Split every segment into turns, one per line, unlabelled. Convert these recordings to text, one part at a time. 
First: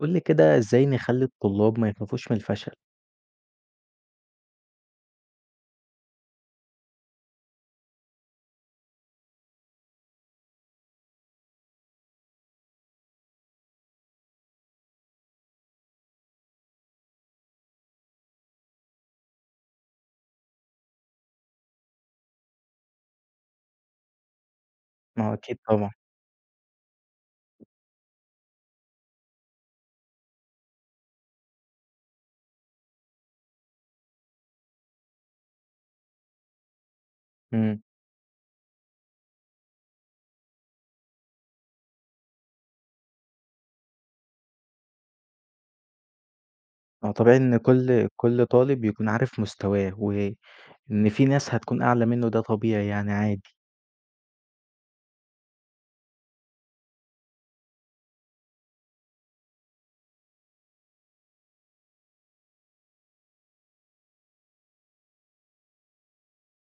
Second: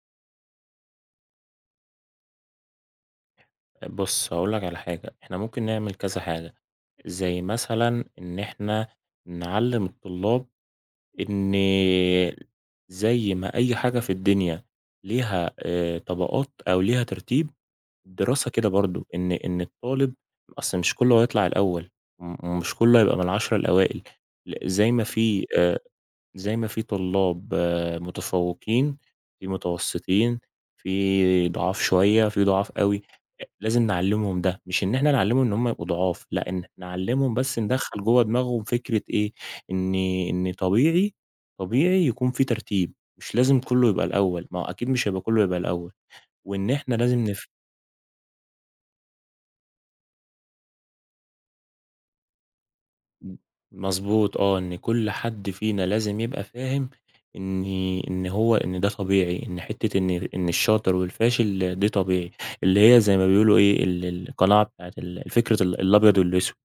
قُل لي كده إزاي نخلّي الطلاب ما يخافوش من الفشل؟
بُص، هاقول لك على حاجة، إحنا ممكن نعمل كذا حاجة، زي مثلًا إن إحنا نعلّم الطلاب إن زي ما أي حاجة في الدنيا ليها طبقات أو ليها ترتيب، الدراسة كده برضه، إن الطالب أصل مش كُلّه هيطلع الأول، ومش كُلّه هيبقى من ال10 الأوائل، ل زي ما
ما هو
في
أكيد طبعًا.
زي ما في طلاب متفوقين، في متوسطين، في ضعاف شوية، في ضعاف أوي، لازم نعلّمهم ده، مش إن إحنا نعلّمهم إن هُم يبقوا ضعاف، لأ إن إحنا نعلّمهم بس
إمم،
ندخّل جوّه دماغهم فكرة إيه، إن إن طبيعي، طبيعي يكون في ترتيب، مش لازم كلّه يبقى الأول، ما هو أكيد مش هيبقى كلّه يبقى الأول، وإن إحنا
ما هو
لازم
طبيعي إن كل طالب يكون عارف مستواه، وإن في ناس هتكون أعلى منه ده طبيعي يعني
إمم.
عادي.
مضبوط آه، إن كل حد فينا لازم يبقى فاهم إن إن هو إن ده طبيعي، إن حتّة إن الشاطر والفاشل ده طبيعي، اللي هي زي ما بيقولوا إيه القناعة بتاعة فكرة الأبيض والأسود،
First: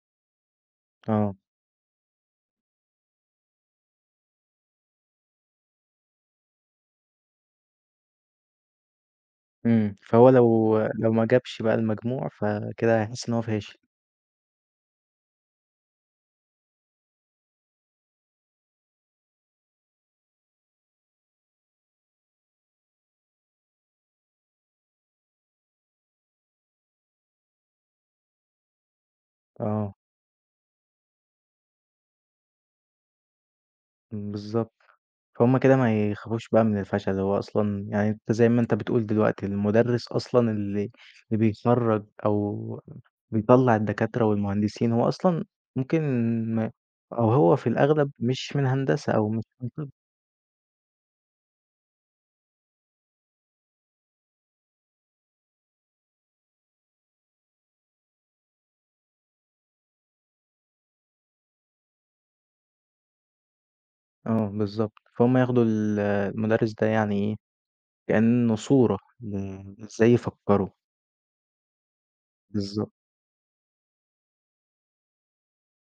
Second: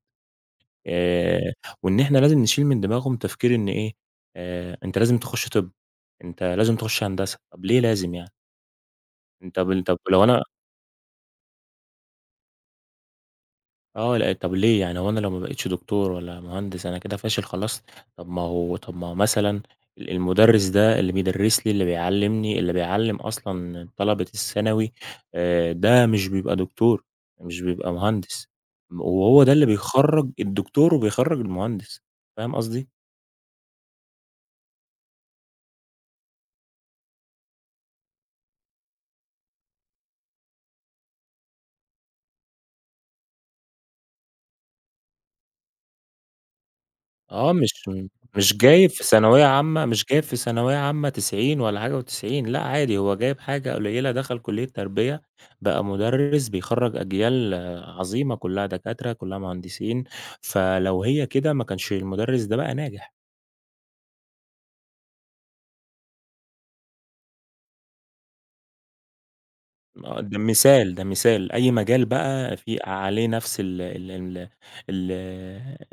آه.
آآ وإن إحنا لازم نشيل من دماغهم تفكير إن إيه، أنت لازم تخش طِب، أنت لازم تخش هندسة، طَب ليه لازم يعني؟ أنت
إمم.
طَب لو
فهو
أنا
لو ما جابش بقى المجموع فكده هيحس إن هو فاشل.
آه، لأ طب ليه يعني هو أنا لو ما بقيتش دكتور ولا مهندس أنا كده فاشل خلاص؟ طب ما هو مثلًا المدرس ده اللي بيدرس لي، اللي بيعلّمني، اللي بيعلّم أصلًا طلبة الثانوي، ده مش بيبقى دكتور، مش بيبقى مهندس، وهو ده اللي
آه،
بيخرّج الدكتور وبيخرّج المهندس، فاهم قصدي؟
بالضبط. فهُم كده ما يخافوش بقى من الفشل، هو أصلًا يعني أنت زي ما أنت بتقول دلوقتي، المُدرِّس أصلًا اللي بيخرّج أو بيطلّع الدكاترة والمهندسين، هو أصلًا ممكن ما أو
آه،
هو في
مش
الأغلب مش
مش
من
جايب في
هندسة أو مش
ثانوية
من
عامة
طِب.
مش جايب في ثانوية عامة 90 ولا حاجة و90 لأ، عادي هو جايب حاجة قليلة دخل كلية تربية، بقى مُدرِّس بيخرّج أجيال عظيمة كلّها دكاترة، كلّها مهندسين، فلو هي كده ما كانش المُدرِّس ده بقى ناجح،
آه بالضبط، فهُم ياخدوا ال المُدرِّس ده يعني إيه، كإنه صورة ل إزاي
ده
يفكّروا.
مثال، ده مثال، أي مجال بقى في
بالضبط.
عليه نفس ال ال ال ال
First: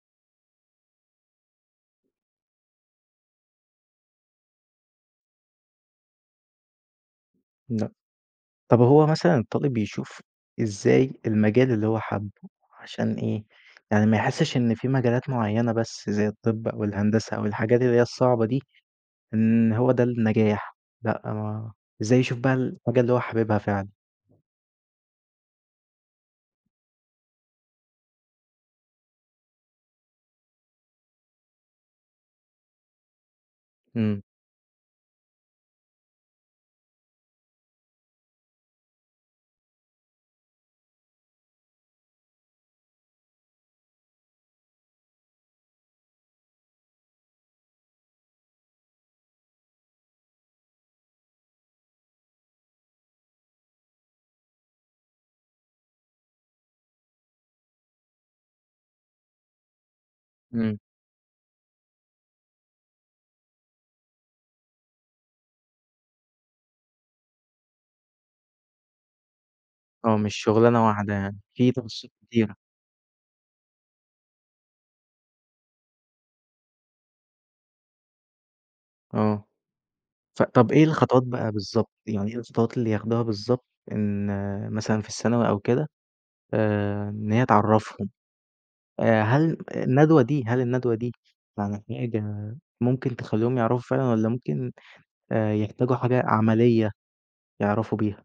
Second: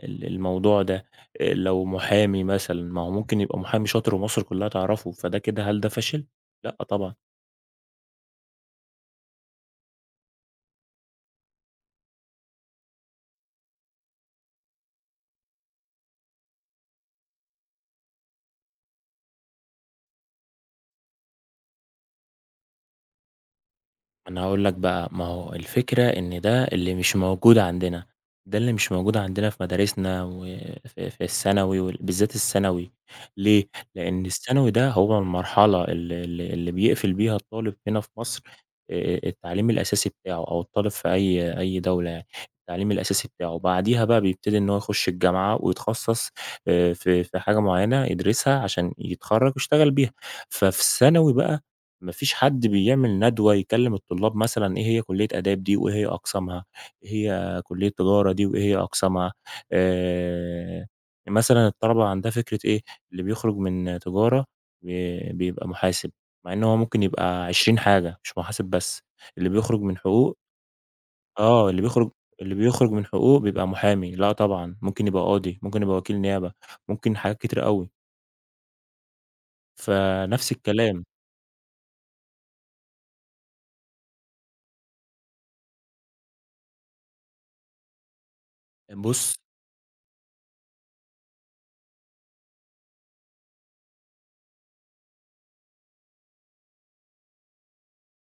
ال الموضوع ده، لو محامي مثلًا، ما هو ممكن يبقى محامي شاطر ومصر كلّها تعرفه، فده كده هل ده فاشل؟ لأ طبعًا.
طب هو مثلًا الطالب بيشوف إزاي المجال اللي هو حابه، عشان إيه، يعني ما يحسش إن في مجالات معيّنة بس زي الطب أو الهندسة أو الحاجات اللي هي الصعبة دي، إن هو ده النجاح، لأ ما إزاي يشوف بقى الحاجة اللي هو حاببها فعلًا؟
أنا هاقول لك بقى، ما هو الفكرة إن ده اللي مش موجود عندنا، ده اللي مش موجود عندنا في مدارسنا وفي الثانوي بالذات الثانوي، ليه؟
إمم.
لإن الثانوي ده هو المرحلة ال ال اللي بيقفل بيها الطالب هنا في مصر التعليم الأساسي بتاعه، أو الطالب في أي دولة يعني، التعليم الأساسي بتاعه، بعديها بقى بيبتدي إن هو يخش الجامعة ويتخصص في حاجة معيّنة يدرسها عشان يتخرّج ويشتغل بيها، ففي الثانوي بقى ما فيش حد بيعمل ندوة يكلم الطلاب مثلًا إيه هي كلية آداب دي وإيه هي أقسامها، إيه هي كلية تجارة دي وإيه هي أقسامها،
إمم.
آآ، مثلًا الطلبة عندها فكرة إيه، اللي بيخرج من تجارة بيبقى محاسب، مع إن هو ممكن يبقى 20 حاجة مش محاسب بس، اللي بيخرج من
آه مش
حقوق
شغلانة واحدة يعني،
آه،
في
اللي
تخصصات
بيخرج
كتيرة.
اللي بيخرج من حقوق بيبقى محامي، لأ طبعًا، ممكن يبقى قاضي، ممكن يبقى وكيل نيابة، ممكن حاجات كتيرة أوي،
آه.
فنفس
فطب إيه
الكلام.
الخطوات بقى بالضبط، يعني إيه الخطوات اللي ياخدوها بالضبط إن آه، مثلًا في الثانوي أو كده إن هي تعرّفهم؟
بُص
هل الندوة دي يعني حاجة ممكن تخلّيهم يعرفوا فعلًا والّا ممكن يحتاجوا حاجة عملية يعرفوا بيها؟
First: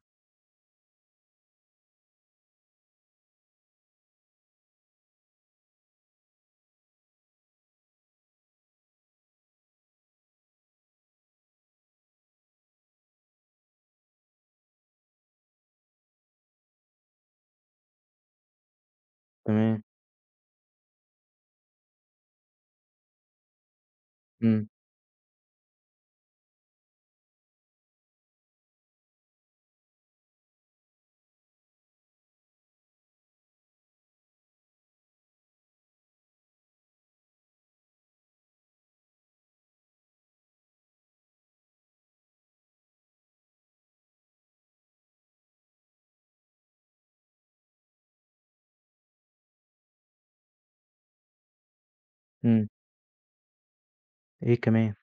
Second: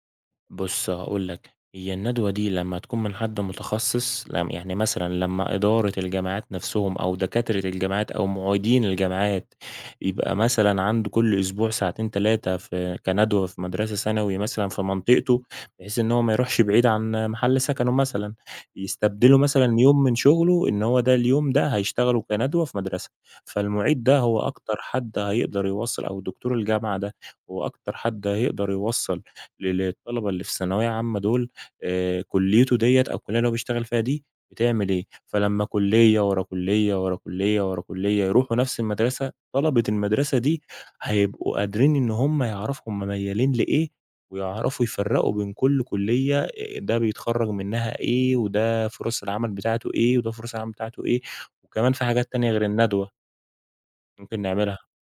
بُص هاقول لك، هي الندوة دي لمّا تكون من حد متخصص لم يعني مثلًا لمّا إدارة الجامعات نَفْسهم أو دكاترة الجامعات أو معيدين الجامعات، يبقى مثلًا عنده كل أسبوع ساعتين 3 في كندوة في مدرسة ثانوي مثلًا في منطقته، بحيث إن هو ما يروحش بعيد عن محل سكنه مثلًا، يستبدلوا مثلًا
تمام.
يوم من شغله إن هو ده اليوم ده هيشتغله كندوة في مدرسة، فالمعيد ده هو
إمم.
أكتر حد هيقدر يوصّل أو دكتور الجامعة ده هو أكتر حد هيقدر يوصّل للطلبة اللي في ثانوية عامة دول كُلّيته ديّة أو الكُلّية اللي هو بيشتغل فيها دي بتعمل إيه، فلمّا كُلّية، ورا كُلّية، ورا كُلّية، ورا كُلّية يروحوا نفس المدرسة، طلبة المدرسة دي هيبقوا قادرين إن هم يعرفوا هم ميّالين لإيه، ويعرفوا يفرّقوا بين كل كُلّية ده بيتخرّج منها إيه، وده فرص العمل بتاعته إيه، وده فرص العمل بتاعته إيه، وكمان في حاجات تانية غير
إمم.
الندوة ممكن
إيه
نعملها.
كمان؟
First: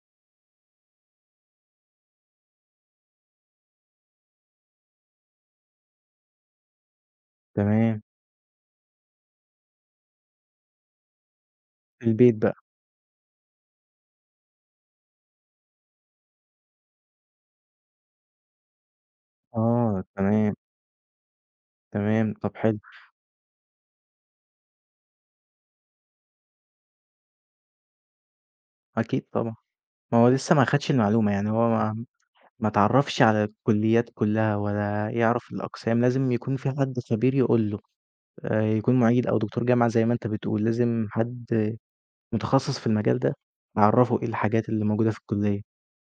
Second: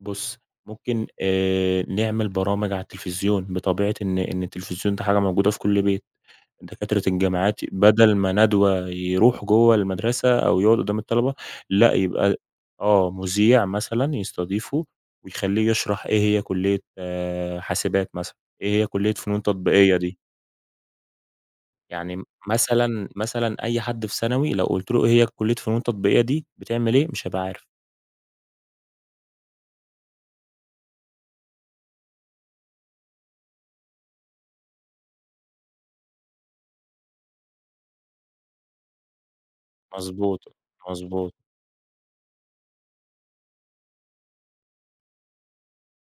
بُص، ممكن نعمل برامج على التلفزيون، بطبيعة إن التلفزيون ده حاجة موجودة في كل بيت، دكاترة الجامعات
تمام،
بدل ما ندوة يروح جوّه المدرسة أو يقعد قدّام الطلبة، لأ
في البيت
يبقى
بقى.
مذيع مثلًا يستضيفه ويخلّيه يشرح إيه هي كلية حاسبات مثلًا، إيه هي كلية فنون تطبيقية
آه
دي،
تمام.
يعني
تمام، طب حلو،
مثلًا أي حد في ثانوي لو قُلت له إيه هي كلية فنون تطبيقية دي بتعمل إيه، مش هيبقى عارف.
أكيد طبعًا، ما هو لسه ما خدش المعلومة، يعني هو ما ما اتعرّفش على الكليات كلّها ولا يعرف الأقسام، لازم يكون في حد خبير يقول له، يكون معيد أو دكتور جامعة زي ما أنت
مضبوط،
بتقول، لازم
مضبوط،
حد متخصص في المجال ده، أعرّفه إيه الحاجات اللي موجودة في الكلية.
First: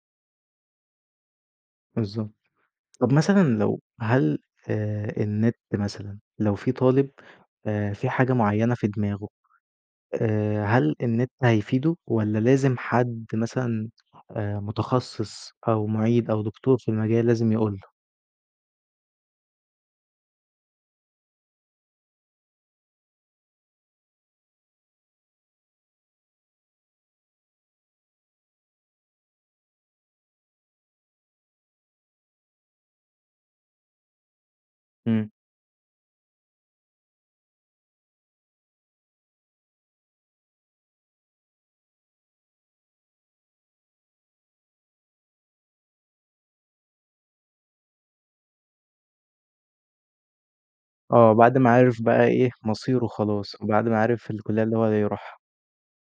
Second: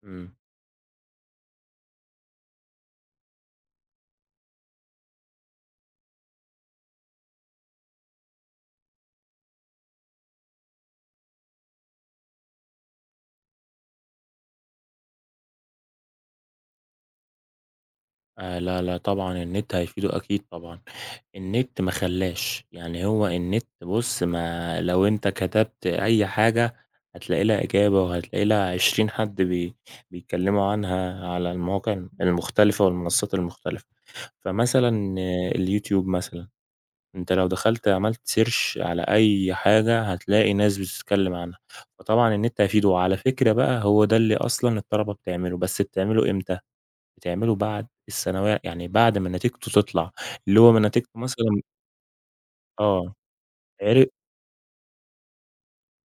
إمم.
بالضبط. طب مثلًا لو هل النت مثلًا لو في طالب في حاجة معيّنة في دماغه، هل النت هيفيده والّا لازم حد مثلًا متخصص أو مُعيد أو دكتور في المجال لازم يقول له؟
لا، لا طبعًا النت هيفيده أكيد طبعًا، النت ما خلّاش، يعني هو النت بُص ما لو أنت كتبت أي حاجة هتلاقي لها إجابة وهتلاقي لها 20 حد بيتكلموا عنها على المواقع المختلفة والمنصات المختلفة، فمثلًا
إمم.
آه، اليوتيوب مثلًا، أنت لو دخلت عملت search على أي حاجة هتلاقي ناس بتتكلم عنها، فطبعًا النت هيفيده، وعلى فكرة بقى هو ده اللي أصلًا الطلبة بتعمله، بس بتعمله إمتى؟ بتعمله بعد الثانوية يعني بعد ما نتيجته تطلع، اللي هو ما نتيجته
آه، بعد
مثلًا
ما عرف بقى إيه مصيره
آه،
خلاص، وبعد ما
عر
عرف الكلية اللي هو هيروحها.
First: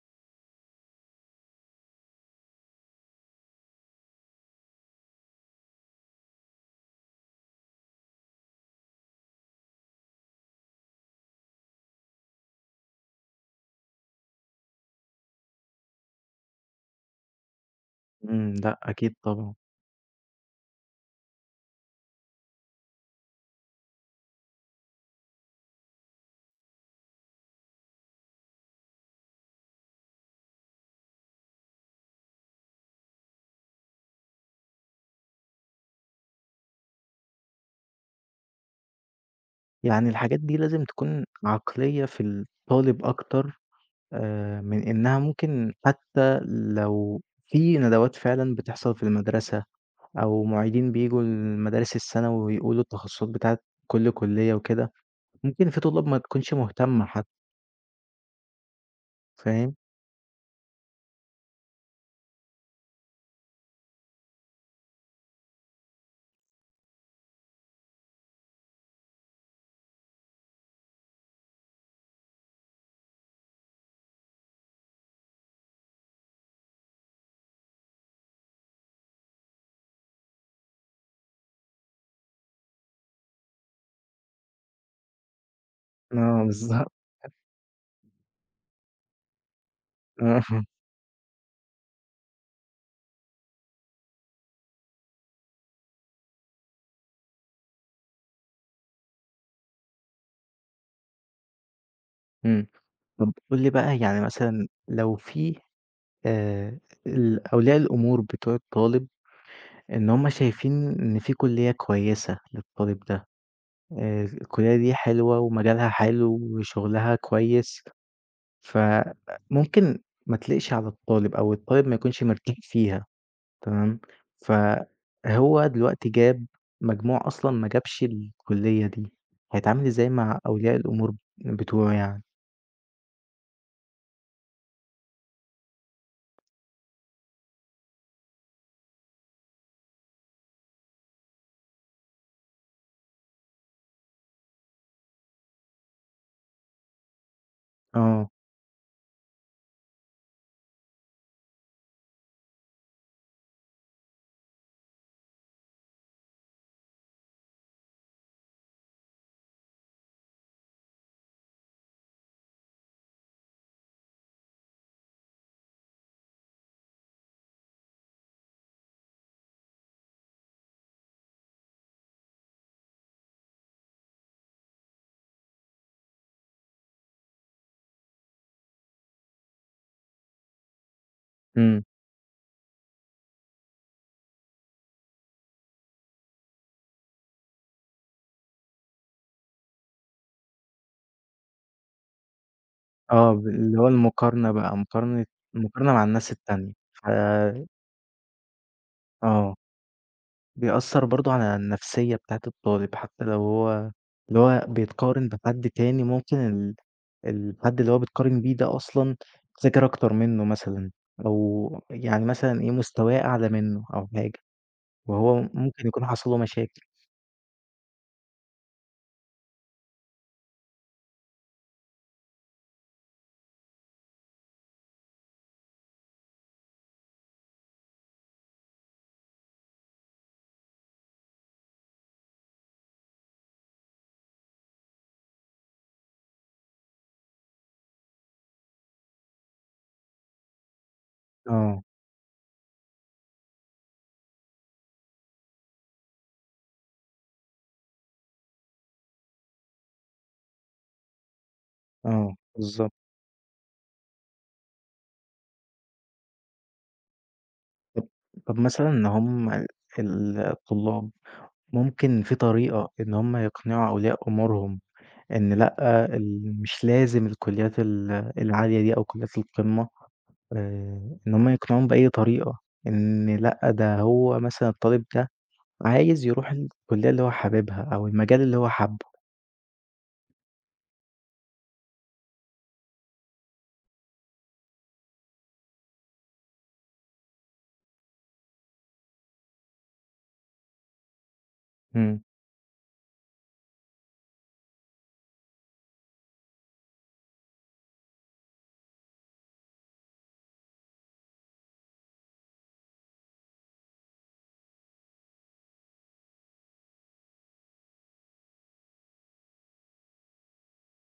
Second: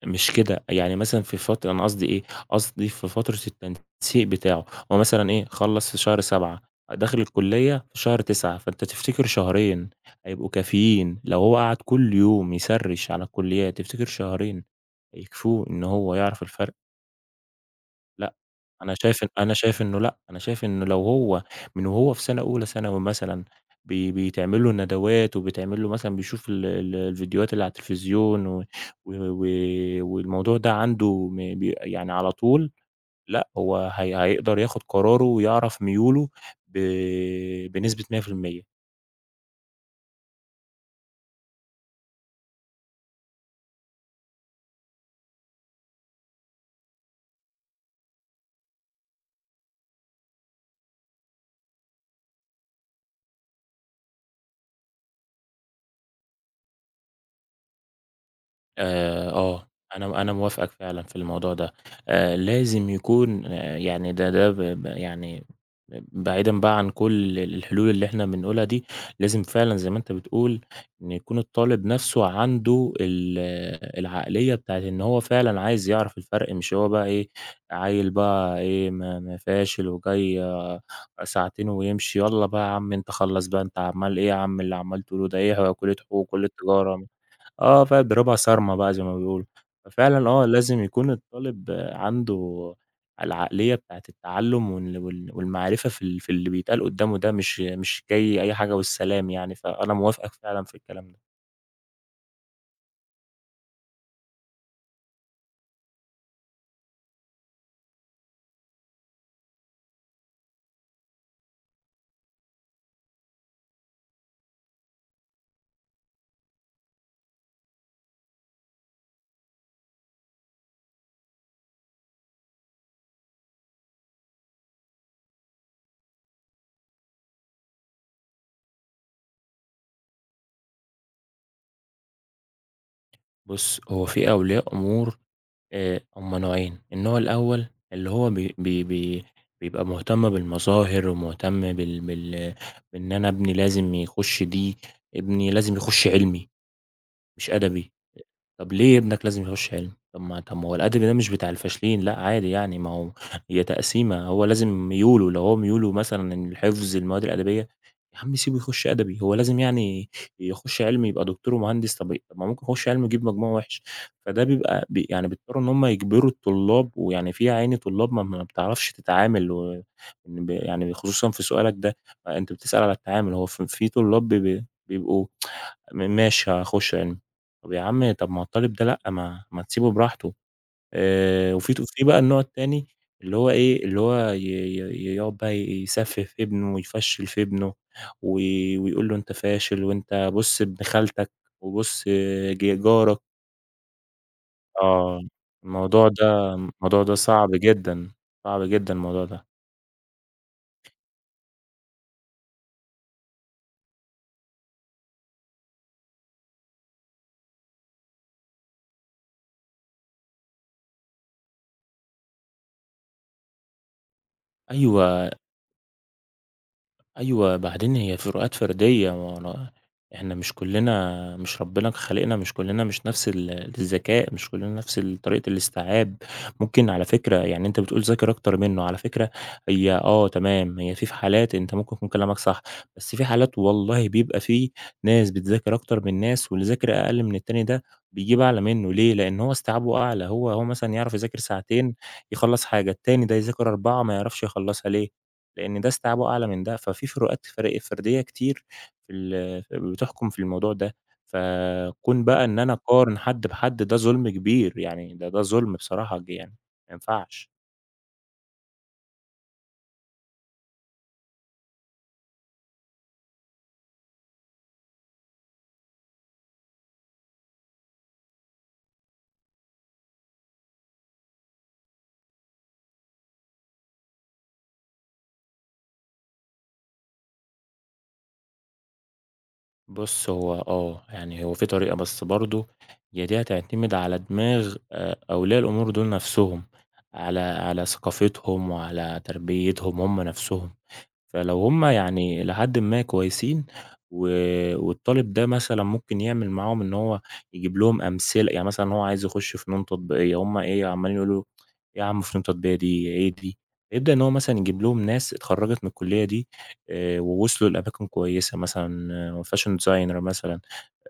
مش كده، يعني مثلًا في فترة أنا قصدي إيه، قصدي في فترة التنسيق بتاعه، هو مثلًا إيه، خلّص في شهر 7 داخل الكلية في شهر 9 فأنت تفتكر شهرين هيبقوا كافيين لو هو قعد كل يوم يسرِّش على الكليات، تفتكر شهرين هيكفوه إن هو يعرف الفرق؟ لأ،
إمم، لأ أكيد طبعًا.
أنا شايف إنه لأ، أنا شايف إنه لو هو من وهو في سنة أولى ثانوي مثلًا بيتعمل له ندوات وبيتعمل له مثلًا بيشوف ال ال الفيديوهات اللي على التلفزيون و و والموضوع ده عنده م ب يعني على طول، لأ، هي هيقدر ياخد قراره ويعرف ميوله ب بنسبة 100%.
يعني الحاجات دي لازم تكون عقلية في الطالب أكتر من إنها ممكن حتى لو في ندوات فعلًا بتحصل في المدرسة، أو معيدين بييجوا المدارس الثانوي ويقولوا التخصصات بتاعة كل كلية وكده، ممكن في طلاب ما تكونش مهتمة حتى،
آآ آه،
فاهم؟
أنا موافقك فعلًا في الموضوع ده، لازم يكون يعني ده ب ب يعني بعيدًا بقى عن كل الحلول اللي إحنا بنقولها دي، لازم فعلًا زي ما أنت بتقول إن يكون الطالب نَفْسه عنده العقلية بتاعة إن هو فعلًا عايز يعرف الفرق، مش هو بقى إيه، عيّل بقى إيه ما فاشل وجاي ساعتين ويمشي، يالّا بقى يا عم أنت خلّص بقى أنت عمّال إيه يا عم اللي عمّال تقوله ده، إيه هو كلية حقوق
آه،
وكلية
بالضبط.
تجارة آه، فضربها صارمة بقى زي ما بيقولوا. ففعلًا
آه،
آه، لازم يكون الطالب عنده العقلية بتاعة التعلُّم والمعرفة في اللي بيتقال قدّامه ده، مش جاي أي حاجة والسلام يعني، فأنا موافقك فعلًا في الكلام ده.
إمم. طب قُل لي بقى يعني مثلًا لو في آآ، ال أولياء الأمور بتوع الطالب إن هُم شايفين إن في كلية كويسة للطالب ده، الكلية دي حلوة ومجالها حلو وشغلها كويس. فممكن ما تليقش على الطالب أو الطالب ما يكونش مرتاح فيها تمام، فهو دلوقتي جاب مجموع أصلًا ما جابش الكلية دي، هيتعامل إزاي مع أولياء الأمور بتوعه يعني؟
بُص، هو في أولياء أمور هم نوعين، النوع الأول اللي هو بي بي بي بيبقى مهتم بالمظاهر ومهتم بال بال بإن أنا ابني لازم يخُش دي، ابني لازم يخُش علمي مش أدبي.
آه.
طب ليه ابنك لازم يخش علمي؟ طب ما هو الأدبي ده مش بتاع الفاشلين، لأ عادي يعني ما هو هي تقسيمة، هو لازم ميوله لو هو ميوله مثلًا إن الحفظ المواد الأدبية، يا عم سيبه يخش أدبي، هو لازم يعني يخش علمي يبقى دكتور ومهندس؟ طب ما ممكن يخش علمي يجيب مجموع وحش، فده بيبقى يعني بيضطروا إن هم يجبروا الطلاب، ويعني في يا عيني طلاب ما بتعرفش تتعامل و إن يعني خصوصًا في سؤالك ده، أنت بتسأل على التعامل، هو في طلاب ب ب بيبقوا ماشي هاخش علمي. طب يا عم طب ما هو الطالب ده لأ، ما تسيبه براحته وفي ت
إمم.
في بقى النوع التاني اللي هو إيه، اللي هو ي ي يقعد بقى يسفِّه في ابنه ويفشِّل في ابنه و ويقول له أنت فاشل وأنت بُص ابن خالتك وبُص جارك
آه، ب اللي هو المقارنة بقى،
آه،
المقارنة مع
الموضوع
الناس
ده
التانية
الموضوع
ف
ده صعب جدًا، صعب جدًا الموضوع ده.
آه. بيأثّر برضه على النفسيّة بتاعة الطالب، حتّى لو هو اللي هو بيتقارن بحد تاني ممكن ال الحد اللي هو بيتقارن بيه ده أصلًا ذاكر أكتر منّه مثلًا، أو يعني مثلًا إيه مستواه أعلى منّه أو حاجة،
أيوه.
وهو ممكن يكون حصل له مشاكل.
أيوه، بعدين هي فروقات فردية، ما هو إحنا مش كُلّنا مش ربنا خالقنا مش كُلّنا مش نفس الذكاء، مش كُلّنا نفس طريقة الاستيعاب، ممكن على فكرة يعني أنت بتقول ذاكر أكتر منّه، على فكرة هي آه تمام، هي في حالات أنت ممكن يكون كلامك صح، بس في حالات والله بيبقى في ناس بتذاكر أكتر من ناس، واللي ذاكر أقل من التاني ده بيجيب أعلى منّه، ليه؟ لإن هو استيعابه أعلى، هو مثلًا يعرف يذاكر
آه.
ساعتين يخلّص حاجة، التاني ده يذاكر 4 ما يعرفش يخلّصها ليه؟ لإن ده استيعابه أعلى من ده، ففي فروقات فردية كتير في بتحكم في الموضوع ده، فكون
آه،
بقى إن أنا
بالضبط.
أقارن حد بحد ده ظلم كبير، يعني ده ظلم بصراحة يعني ما ينفعش.
طب طب مثلًا إن هم ال ال- الطلاب ممكن في طريقة إن هم يقنعوا أولياء أمورهم إن لأ، ال مش لازم الكليات ال العالية دي أو كليات القمة؟ إن هم يقنعوهم بأي طريقة، إن لأ ده هو مثلًا الطالب ده عايز يروح الكلية اللي هو حاببها أو المجال اللي هو حابه.
بُص هو آه، يعني هو في طريقة بس برضه هي دي هتعتمد على دماغ أولياء الأمور دول نَفْسهم، على ثقافتهم وعلى تربيتهم هم نَفْسهم. فلو هُم
إمم.
يعني إلى حدٍ ما كويسين و والطالب ده مثلًا ممكن يعمل معاهم إن هو يجيب لهم أمثلة، يعني مثلًا هو عايز يخش فنون تطبيقية، هُم إيه عمّالين يقولوا له: "إيه يا عم فنون تطبيقية دي، إيه دي؟" يبدأ إن هو مثلًا يجيب لهم ناس اتخرّجت من الكلية دي ووصلوا لأماكن كويسة مثلًا fashion designer مثلًا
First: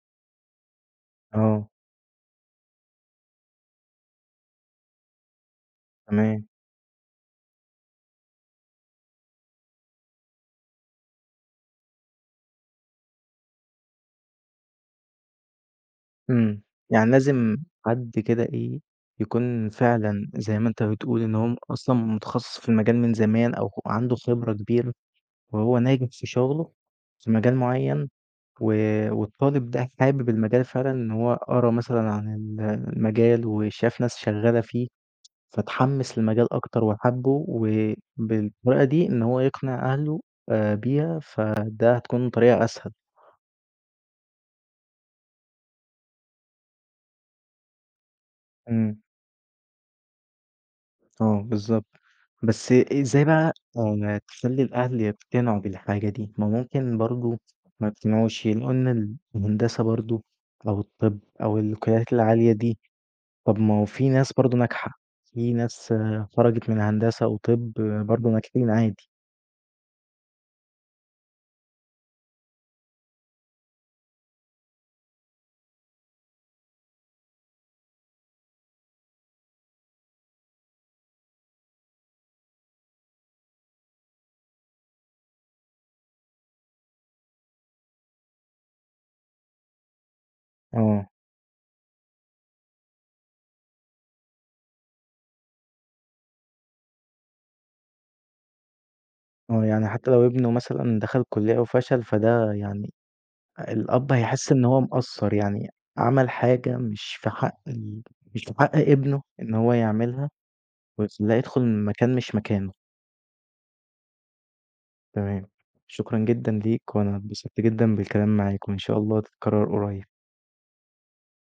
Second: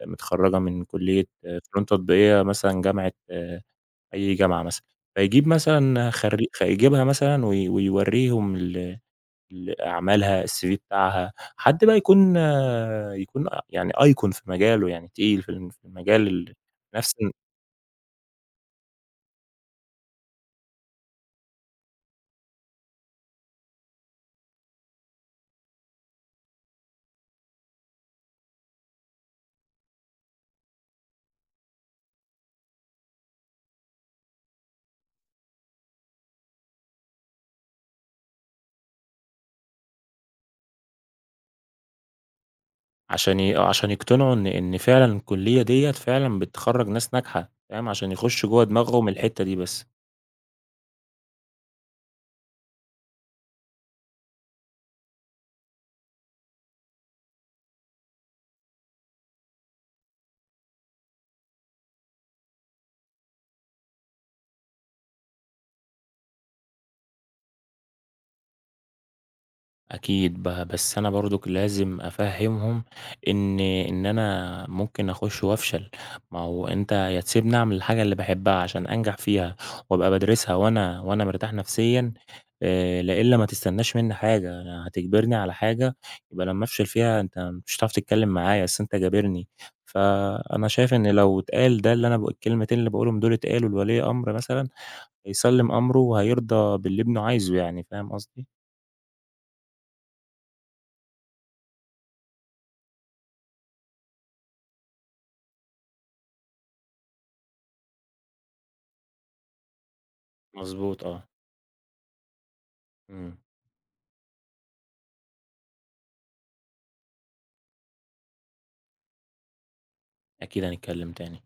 آه، متخرّجة من كلية
آه،
فنون تطبيقية مثلًا جامعة، أي جامعة مثلًا، فيجيب مثلًا
تمام.
فيجيبها مثلًا ويورّيهم ال ل أعمالها، الCV بتاعها، حد بقى يكون يعني أيكون في مجاله، يعني تقيل في المجال ال
إمم. يعني
نفس ال
لازم حد كده إيه، يكون فعلًا زي ما أنت بتقول إن هو أصلًا متخصص في المجال من زمان أو عنده خبرة كبيرة وهو ناجح في شغله في مجال معيّن و والطالب ده حابب المجال فعلًا إن هو قرا مثلًا عن ال المجال وشاف ناس شغّالة فيه. فاتحمّس للمجال أكتر وحَبّه، وبالطريقة دي إن هو يقنع أهله بيها، فده هتكون طريقة أسهل.
عشان ي آه، عشان يقتنعوا إن فعلًا الكلية ديّة فعلًا بتخرّج ناس ناجحة، فاهم، عشان يخشوا جوّه
إمم.
دماغهم الحتّة دي بس.
آه بالضبط. بس إزاي بقى تخلّي الأهل يقتنعوا بالحاجة دي؟ ما ممكن برضه ما يقتنعوش، يلاقوا إن الهندسة برضه أو الطِب أو الكليات العالية دي، طَب ما هو في ناس برضه ناجحة، في ناس آه، خرجت من هندسة وطِب برضه ناجحين عادي.
أكيد بس أنا برضُك لازم أفهّمهم إن أنا ممكن أخُش وأفشل، ما هو أنت يا تسيبني أعمل الحاجة اللي باحبها عشان أنجح فيها وأبقى بادرسها وأنا مرتاح نفسيًا، لا إلّا ما تستناش منّي حاجة، أنا هتجبرني على حاجة يبقى لمّا أفشل فيها أنت مش هتعرف تتكلّم معايا، أصل أنت جابرني. فأنا شايف
آه.
إن لو اتقال ده اللي أنا الكلمتين اللي باقولهم دُول اتقالوا لولي أمر مثلًا، هيسلِّم أمره وهيرضى باللي ابنه عايزه يعني، فاهم قصدي؟
آه، يعني حتى لو ابنه مثلًا دخل كلية وفشل، فده يعني الأب هيحس إن هو مقصّر، يعني عمل حاجة مش في حق ال مش في حق ابنه إن هو يعملها،
مضبوط آه،
ويخلّاه يدخل من مكان مش مكانه.
إمم.
تمام، شكرًا جدًا ليك، وأنا اتبسطت جدًا بالكلام معاك، وإن شاء الله تتكرر قريب.
أكيد هنتكلم تاني.